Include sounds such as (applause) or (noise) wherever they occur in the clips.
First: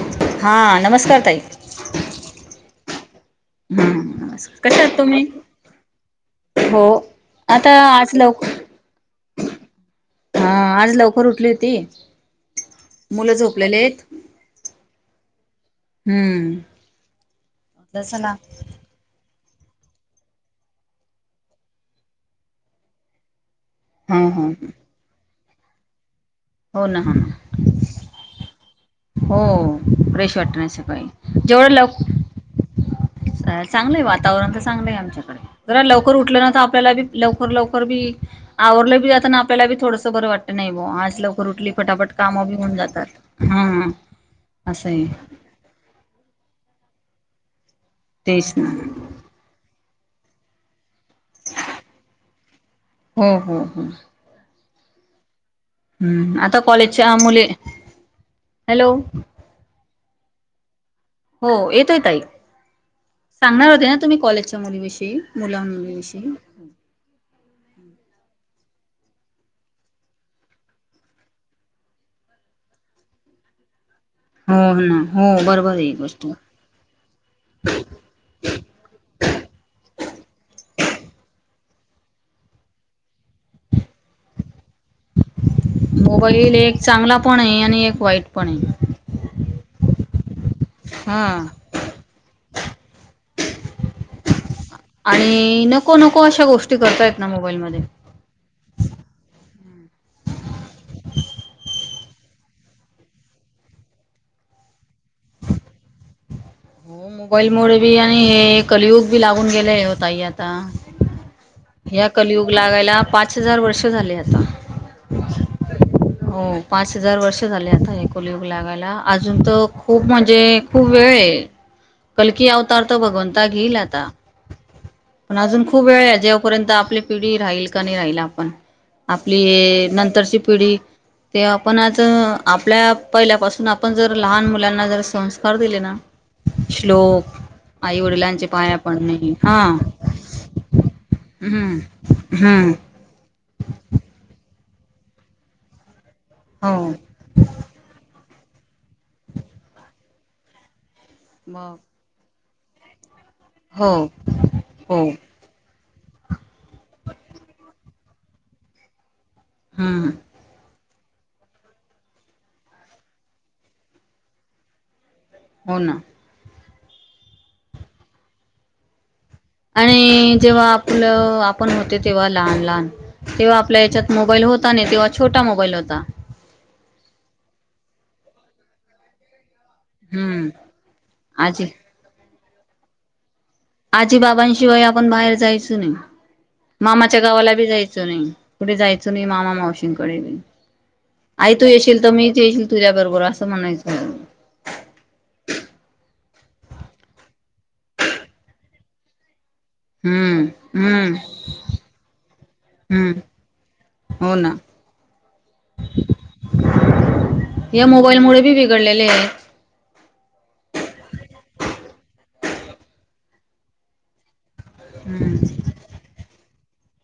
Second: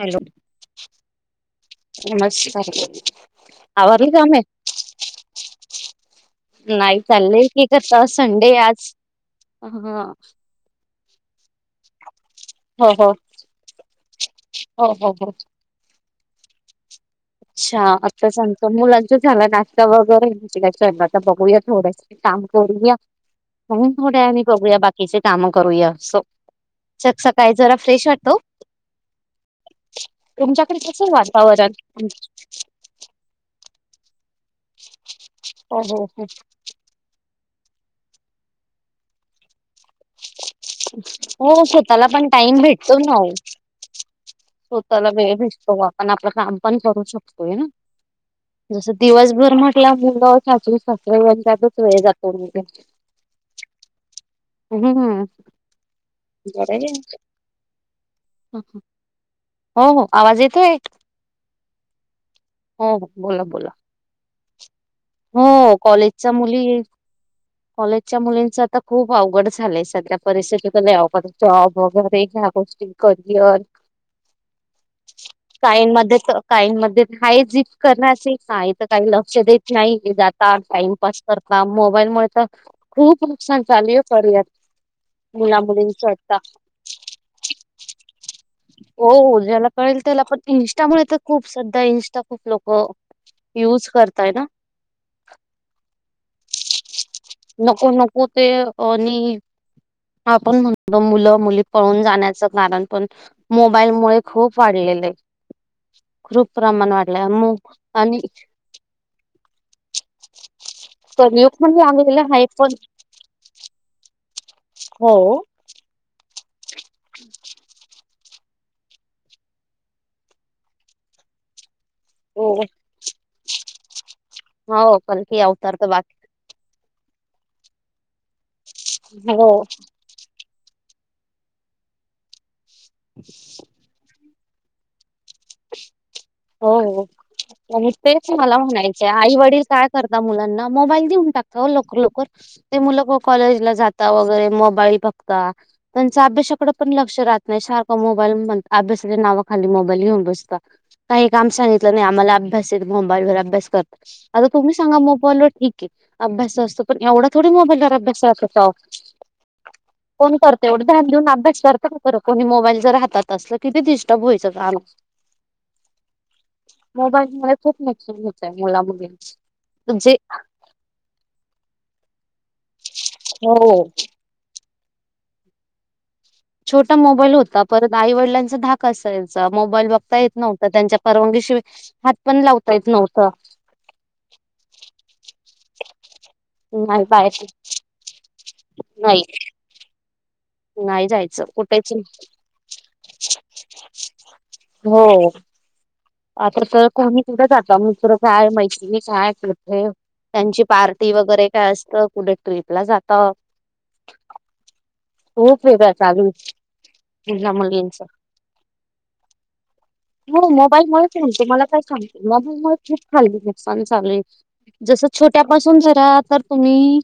Hello हा नमस्कार (unintelligible) नमस्कार. आवरली हम् कामे कश्या आहात तुम्ही. हो. नाही चाले क आता करता आज लवक संडे आज. (unintelligible) हा आज लवकर उठली होती हो (inaudible) मुलं झोपलेलेत (inaudible) हम्म अच्छा म्हटलं आता चला सांगत मुलां ज झाला ना वगैरे तर बघूया थोड्यास काम करूया हो हा थोड्या आम्ही हा बघूया बाकीचे काम करूया अस हो ना हो सक ना सकाळी जरा फ्रेश वाटतो हो प्रेश वाट नाही तुमच्याकडे कसं सकाळी वातावरण जेवढं लवकर अ चांगलंय वा वातावरण तरांगलंय आमच्याकडे हो ज हो लवकर हो उठलं नव्हं आपल्यालाी लवकर लवकर आवरलं बी जात आपल्याला थोडसं बरं वाटत नाही ब आज लव हो रूटली स्वतःला फटापट पण कामं बी टाइम होऊन भेटतो जातात ना ओ हम स्वतःला वेळ भेटतो आपण आपलं काम पण करू शकतो ना तेच ना जस दिवसभर म्हटलं मुलगा सासर सासरा ये त्याातच वेळ जातो हो हम्म, हम्म, हम्म हम्, हम्म हम्म आता बरं कॉलेजच्या आहे. मुले हॅलो हो हो आवाज येतोय हो येतोय तई हो हो बोला बोला. सांगणार होते ना तुम्ही कॉलेजच्या मुलीविषयी मुला हो मुलीविषयी कॉलेजचा मुली कॉलेजच्या मुलींचा खूप अवघड झालंय सध्या परिस्थितीत ल जॉब वगैरे ह्या गोष्टी करियर हो ह ना हो बरोबर आहे ही काईंमध्ये गोष्ट काहींमध्ये हाय झप करण्याचे काय तर काही लक्ष देत नाही जात टाइम पास करता मोबाईल मु तर खूप नुकसान चालू आहे करयार मुला मुलींच आता मोबाईल एक चांगला पण आहे आणि एक वाईट पण आहे हो ज्याला कळेल त्याला पण इन्स्टा मुळ तर हा खूप सध्या इन्स्टा खूप लोक युज करतय ना आणि नको, नको अशा गोष्टी करतायत ना मोबाईलमध्ये नको, नको ते नि आपण म्हणतो मुलं मुली पळून जाण्याचं कारण पण मोबाईल मुळे खूप वाढलेलं आहे (inaudible) प्रमाण हो वाढलं आहे मग मोबाईलमुळे बी आणि हे कलयुग बी लागून गेले हो ताई आता तर य म्हण आ कलयुग लागायला पाच हजार वर्ष झाले आता हो हो पाच हजार वर्ष झाले आता लागायला अजून तर खूप म्हणजे खूप वेळ आहे कलकी हो अवतार तर भगवंता घेईल आता हो पण कलकी अजून अवतार खूप तर वेळ बाकी जेवपर्यंत आपली प राहील का नाही राहील आपण आपली हो नंतरची पिढी ते आपण आज आपल्या पहिल्यापासून आपण जर लहान मु मुलांना जर संस्कार दिले ना हो हो श्लोक आई तेच वडिलांचे मला पाया म्हणायचे पडणे आई हा वडील काय करता मुलांना मोबाईल देऊन टाकत हम्म लोकर, लोकर हम्म ते मु कॉलेजला जाता वगैरे काही बघता त्यांच अभ्यासाकडे हो पण लक्ष राहत नाही सारख मोबा अभ्यासाच्या नावा खाली मोबाईल घेऊन बसता काही काम मग सांगितलं नाही आम्हाला अभ्यास मोबाईलर अभ्यास हो करत आता तुम्ही सांगा हो मोबाईल वर एत अभ्यास असतो पण एवढा थोडी मोबाईल अभ्यास हम्म कोण करत एवढ ध्यान देऊन अभ्यास करत कोणी मोबाईलच राहतात अस किती डिस्टर्ब व्हायचं काम हो ना मोबाईल मुळे खूप नुकसान होतं आहे मुला मुलींच जे आणि जेव्हा आपलं आपण होते तेव्हा लहान लहान तेव्हा हो आपल्या याच्यात मोबाईल होता ने तो छोटा मोबाईल होता. छोटा मोबाईल होता परत आई वडिलांचा धाक असायचा. मोबाईल बघता येत हम्म नव्हत त्यांच्या परवानगीशिवाय आजी हात पण लावता येत नव्हतं. आजी बाबांशिवाय आपण बाहेर जायोच नाही. नाही मामाच्या बाहेर गावाला बी जायचं नाही कुठे जायच नाही मामा मावशींकडे नाही जायचं आई तू कुठेच येशील त मीच येइन तुझ्या बरोबर आसं म्हणायचो. हो आता त कोणी कुठं जाता म दुसरं काय मैत्रीण एक हाय (unintelligible) हम्म त्यांची पार्टी हम्म वगैरे काय असतं कुठे ट्रिपला जाता हम्म हो ना खूप (unintelligible) चालून या मोबाईल मुळे बी बिघडलेले हे. हो मोबाईल मुळेच (unintelligible) मला काय सांगते मोबाईल मुळे खूप हाल्ली नुकसान झाले. जस छोट्या आहेत पासून जरा तर तुम्ही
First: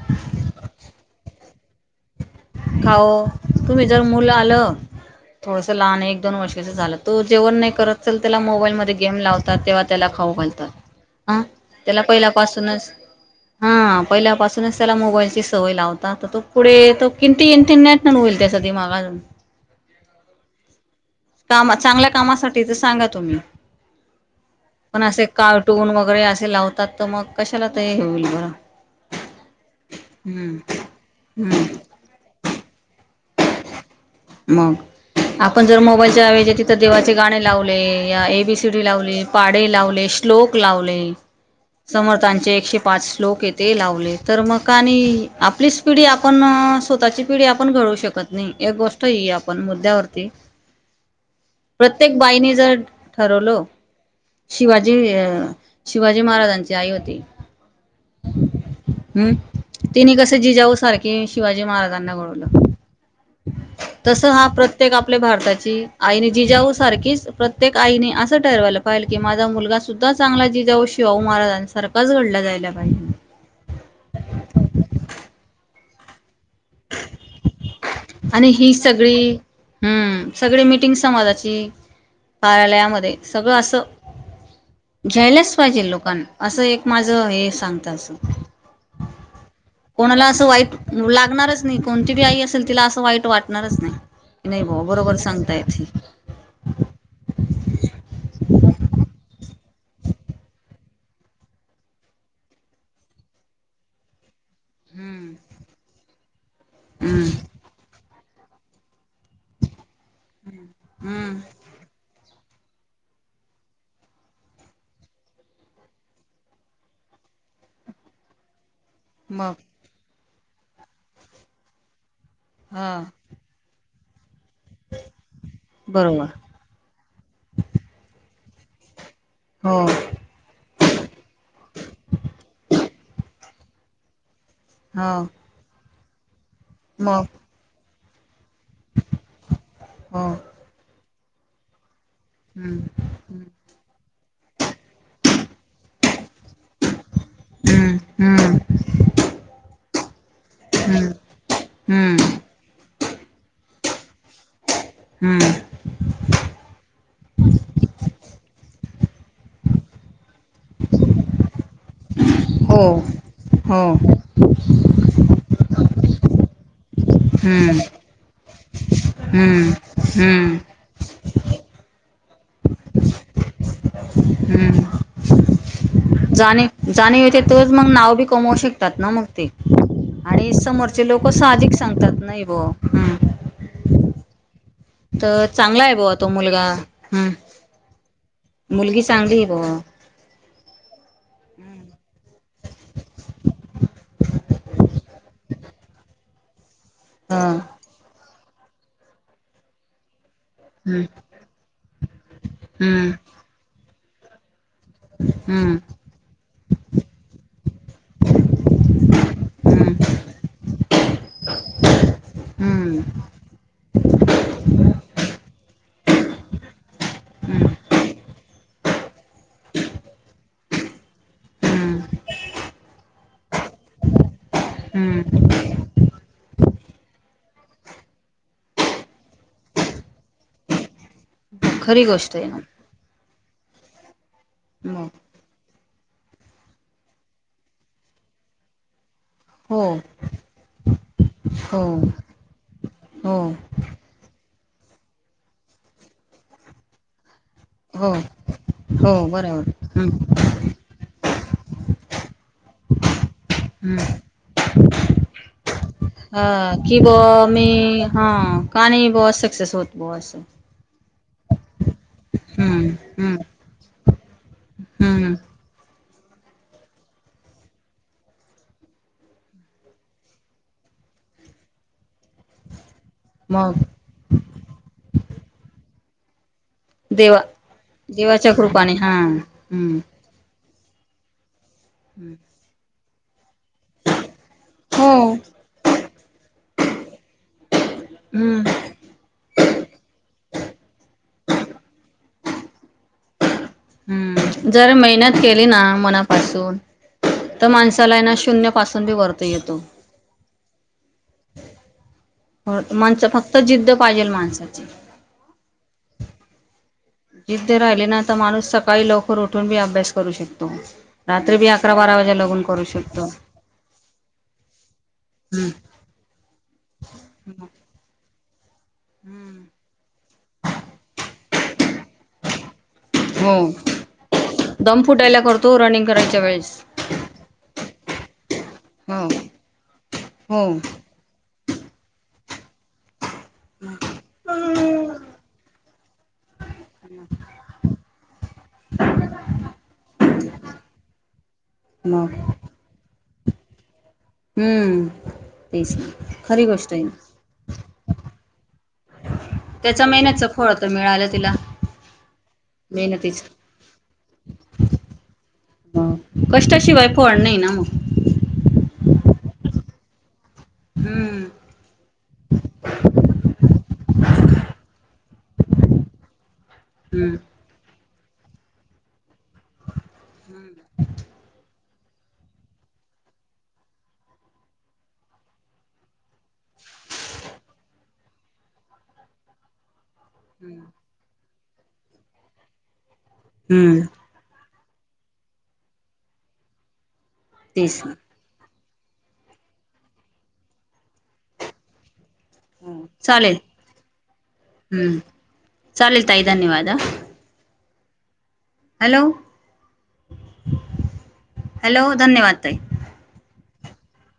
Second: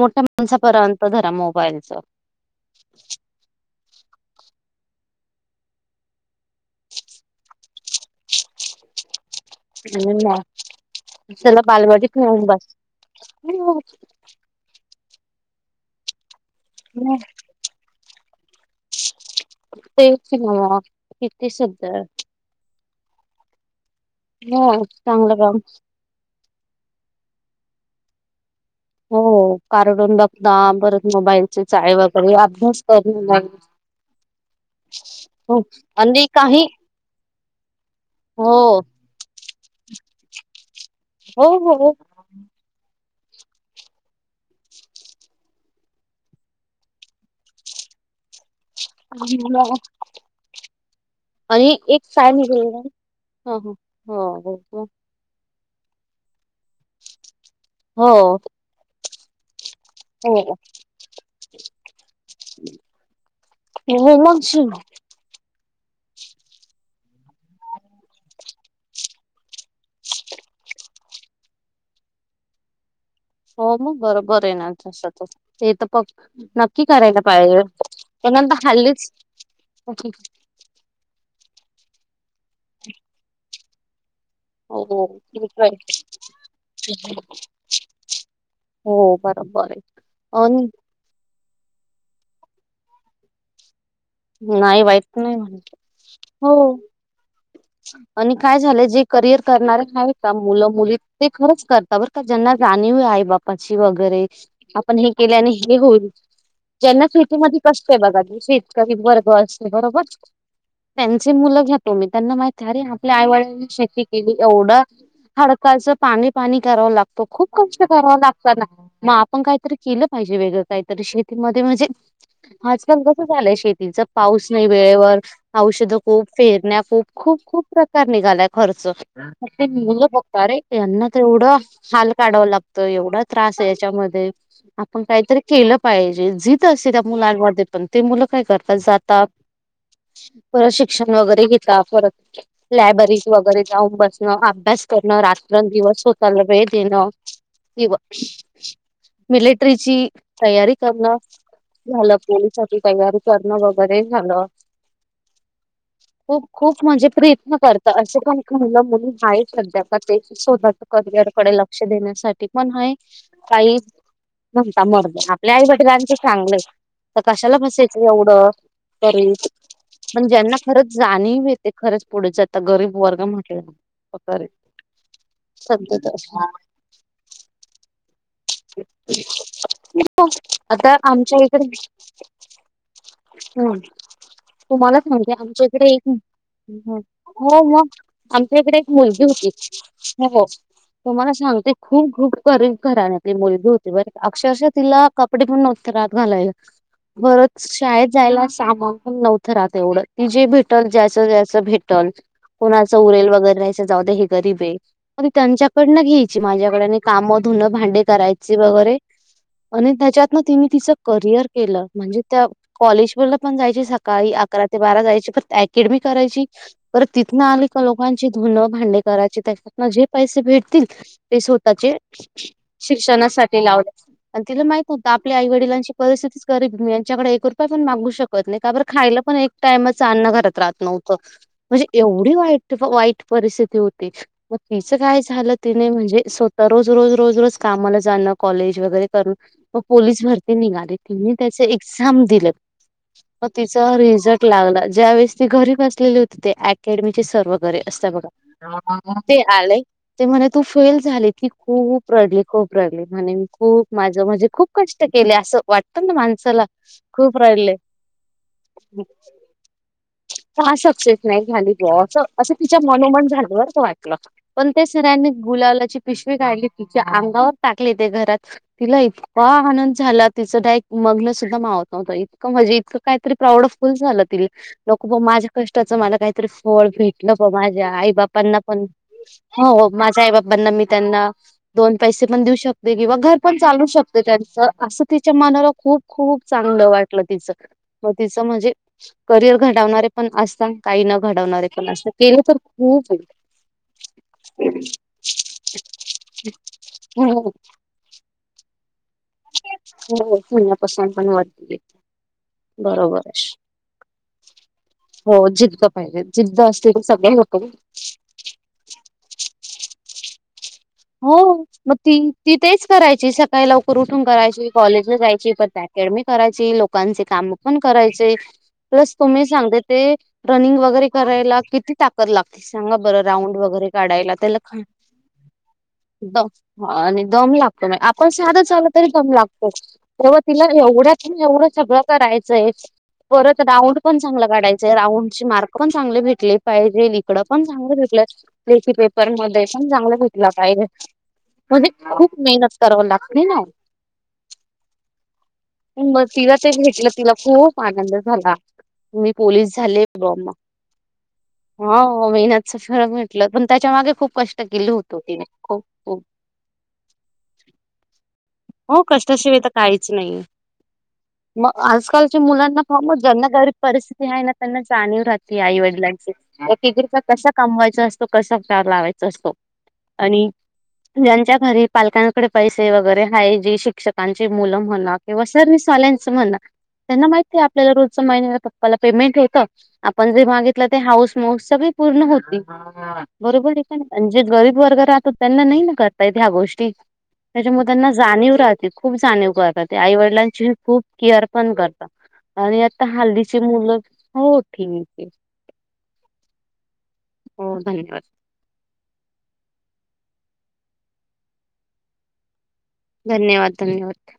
मोठ्या माणसापर्यंत धरा मोबाईल च का ओ तुम्ही जर मुलं आलं थोडस लहान एक दोन वर्षाच झालं तो जेवण नाही करत चल त्याला मोबाईल मध्ये गेम लाव तात तेव्हा त्याला खाऊ घालतात त्याला बालवाडीत नेऊन बस पहिल्यापासूनच हा पहिल्यापासूनच त्याला मोबाईलची सवय लावता तर तो पुढे त (unintelligible) होईल त्यासाठी माग अजून तेच नव्ह किती कामात सध्या चांगल्या कामासाठी तर सांगा तुम्ही हो पण असे चांगलं काम कार्टून वगैरे आसे लावतात त मग कशाला ते हे होईल बरं हो कारडून बघदा हम्म परत मोबाईलचे हम्म चाळे वगैरे अभ्यास कर रून मग मग आपण जर आणि मोबाईलच्या ऐजी काही तिथं देवाचे गाणे लावले, या हो एबीसीडी लावले, पाडे लावले श्लोक लावले, हो हो समर्थांचे एकशे पाच श्लोक हे ते लावले तर मग आणि आपलीच पिढी आपण स्वतःची पिढी आपण घडवू शकत नाही एक गोष्ट ये आपण मुद्द्यावरती आणि एक प्रत्येक काय बाईने जर हो हो ठरवलं हो हो हो शिवाजी अ शिवाजी महाराजांची आई होती हो हम् तिने कसं जिजाऊ सारखे शिवाजी महाराजांना घडवलं तस हा मग प्रत्येक आपल्या भारता ची आईनी जिजाऊ सारखीच प्रत्येक आईने आसं ठरवायला पाहेल की माझा मुलगा सुद्धा चांगला जिजाऊ शिवाह महाराजां सारखच घडला जायला पाहिजे हो मग बरोबर हेना तस त हे त पग नक्की करायला पाहिजे पण आणि आता ही हल्लीच सगळी हम् सगळी मिटिंग समाजाची कार्यालयामध्ये सगळं असं हो, हो घ्यायलाच ठीक पाहिजे लोकांना असं एक आहे माझं हे सांगत असं (unintelligible) हो बरोबर आहे कोणाला असं अन वाईट लागणारच नाही कोणती बी आई असेल तिला असं वाईट वाटणारच नाही. नाही भावा वाइट बरोबर नाही म्हण सांगतायत हे हो आणि काय झालं जे करियर करणारे आहेत का मुलं मुली ते खरंच करतात बरं का ज्यांना जाणीव हे आई बापाची वगैरे आपण हे हम्म केल्यानी हे होइल ज्यांना शेतीमध्ये कष्ट आहे बघा शेती करी वर्ग अस बरोबर त्यांची हम्म मुलं घेतो मी त्यांना माहि अरीे आपल्या आईवडंनी शेती केली एवढं हडकाचं पाणी पाणी करावं लागतो खूप कष्ट कराव लागत ना. मग आपण काहीतरी केलं पाहिजे वेगळं काहीतरी शेतीमध्ये म्हणजे आजकाल हा कसं झालंय. पाऊस नाही वेळेवर औषध खूप बरोबर फेरण्या खूप खूप खूप प्रकार निघाला. खर्च हो मुलं बघतरे यांना तर एवढं हाल काढाव लागतो एवढा त्रास. च्यामध्ये आपण हो काहीतरी केलं पाहिजे ज असे त्या मग मुलांमध्ये पण मुलपण काय करतात जाता हो परत शिक्षण वगैरे घेतता परत हम्म लायब्ररीज वगैरे जाऊन बस. अभ्यास करणं रात्र दिवस होताला वेळ देण. कवा हम्म हम्म मिलिटरीची तयारी हम्म करणार. झालं हम्म पोलीसाठी तयारी करण वगैरे झालं हम्म खूप खूप म्हणजे प्रीत. करत असे पण मुलं मुण आहे सध्या का स्वतःच्या करिअरसाठी लक्ष देण्यासाठी. पण हो ह काही हो नणता मर आपल्या आई वटिलां ते चांगलं. तर कशाला हम्म बसायच. एवढं तरी हम्म पण ज्यांना हम्म खरंच जाणीव होेते खरंच पुढेच आता गरीब वर्ग म्हटलं. ह् सध्या तर जाणी जाणी होते तोच मग नाव बी. कमव शकतात ना मग ते. आणि आता समोरचे लोक आमच्या इकडे साहजिक सांगतात नाही ब हम. हम्म तुम्हाला सांगते आमच्या इकडे आहे एक. बुवा तो मुलगा हम्म हो मग आमच्या इकडे एक मुलगी चांगली आहे बुवा होती हो. तुम्हाला सांगते खूप खूप कर करा. मुलगी होते बर अक्षरश तिला कपडे पण नव्हते रात घालायला. ह बरच शाळेत जायला सामानण नव्हतं राहत एवढं. ती जे भेटल हम्म जास्सत जास्त भेटल कोणाचं हम्म उरेल वगैरे राहायच जाऊ द हे गरीब आहे. म हम्म त्यांच्याकडन घ्यायची माझ्याकड आणि काम धुनं भांडे करायचे वगैरे. हम्म आणि त्याच्यात तिने तिच करियर केलं म्हणजे त्या हम्म कॉलेज व पण जाय सकाळी. अकरा ते बारा जायची अकेडमी करायची पर तिथन आली हम्म का लोकांची धुन भांडी. करा त्याच्या जे पैसे भेटतील ते स्वतःचे हम्म शिक्षणासाठी. ते लाव आणि तिला माहित न होतं आपल्या आई हम्म वडलांची परिस्थितीगरीब आहे.. ी यांच्याकडे एक रुपय पण मागू शकत नाही का बर खायला पण एक टामच अन्न घरात राहत नव्हतं. म्हणजे खरी एवढी गोष्ट आहे ना वाईट वाईट परिस्थिती होती मग तिच काय झालं तिने म्हणजे. स्वतः रोज रोज रोज रोज कामाला जाणं कॉलेज वगैरे. मग हो पोलीस भरती निघाली तनी त्याच हो एक्झाम दिलं. हो मग तिचा रिझल्ट लागला ज्या वेळेस ती घरी बसलेली होती ते अकॅडमीची सर्व. वगैरे अस हो ब हो ते बरोबर आय हम्म म्ह तू फेल झाले की खूप रडली. खूप रडली मग. खूप हम्म माज म्हणजे खूप कष्ट केले असं वाटत ना हा माणसाला कि खूप बुवा मी राहिले.. हा का नाही बुवा सक्सेस होत बुवा असं का सक्सेस नाही झाली ब अस असं तिच्या हम्म मनोमन हम्म झालं. बर वाटलं पण त्या सऱ्यांनी हम्म गुलालाची पिशवी काढली तिच्या. अंगावर टाकले ते घरात तिला इतका आनंद झाला तिचं डायट मगन सुद्धा मावत नव्हतं. म्हणजे इतकं काहीतरी प्राऊड मग फीलल झालं ति लको माझ्या कष्टाचं मला काहीतरी. होळ भेटलं देवा प माझ्या आई देवाच्या बापांना पण कृपाने हा हो हम्म माझ्या आई बापांना मी. त्यांना दोन पैसे पण देऊ शकते किंवा घर. पण चालू शकत त्यांच असं हो तिच्या मनाला खूप खूप चांगलं वाटलं तिच मग तिच हम्म जे करिअर घडवणारे पण असतात. पण काही न घडवणारे असतात मत केले तर खूप होईल. हम्म जर मेहनत केली ना मनापासून हो तर माणसाला आहे ना शून्य पासूनी वरतो. हो म्या पसंद पण वती. बरोबर माणसं आहे फक्त जिद्द पाहिजेल माणसाची हो जिद्द पाहिजे जिद्द असत. जिद्द राहिले ना तर माणूस सकाळी लवकर उठून बी अभ्यास करू शकत. हो मग ती तिथच करू शकतो करायची सकाळी लवकर उठून करायची कॉलेजला जायची प हम्म त्या. ेड म करायची लोकांचे काम पण करायचे. प्लस तुम्ही सांगते ते रनिंग वगैरे करायला किती ताकद लागते. चांगा बरं राऊंड वगैरे काढायला त्याला खा तु रनिंग करायच्या द वेळेस ह आणि दम लागतो नाही आपण साधं झालं तरी हो दम लागतो तेव्हा तिला हो एवढ्यात एवढं सगळं करायचंय परत राऊंड पण चांगलं काढायचंय राऊंड मार्क पण चांगले भेटले पाहिजेकडं पण चांगले भेटल लेखी पेपर मध्ये पण चांगले भेट पाहिजे म्हणजे मग खूप मेहनत कराव लागते ना हम्म तेच ना मग तिला खरी ते गोष्ट आहे भेटलं तिला खूप आनंद झाला मी पोलीस झाले त्याचा मेहनतचं बॉम्ब फळ तर मिळालं तिला हो मेहनतच फळ भेटलं पण त्याच्या मागे खूप कष्ट केले होत हो कष्टाशिवाय फड नाही ना मग हो कष्टाशिवाय तर काहीच नाहीय हम्म मग आजकालच्या मुलांना फोन ज्यांना गरीब परिस्थिती आहे ना त्यांना जाणीव ह आई वडिलांची एक एक रुपया हम्म कसा कमवायचा असतो कसा लावायचा असतो आणि ज्यांच्या घरी पालकांकडे पैसे वगैरे ह जी शिक्षकांची मुलं म्हणा किंवा सरनीसवाल्यांच म्हणा त्यांना माहिती आहे आपल्याला रोजच्या महिन्या पप्पाला पेमेंट होतं आपण जे मागितलं ते हाऊस मस सगळी पूर्ण होती बरोबर ठीक आहे हम्म नाण जे गरीब वर्ग राहतो त्यांना नाही ना करता येत ह्या गोष्टी त्याच्यामुळे तेच त्यांना ना. जाणीव राहते खूप जाणीव करते आई वडिलांची खूप केअर पण करतात आणि आता चालेल हल्लीचे मुलं हो ठीक हम्म आहे चालेल तई धन्यवाद आ हो धन्यवाद हॅलो, हॅलो धन्यवाद ताई धन्यवाद, धन्यवाद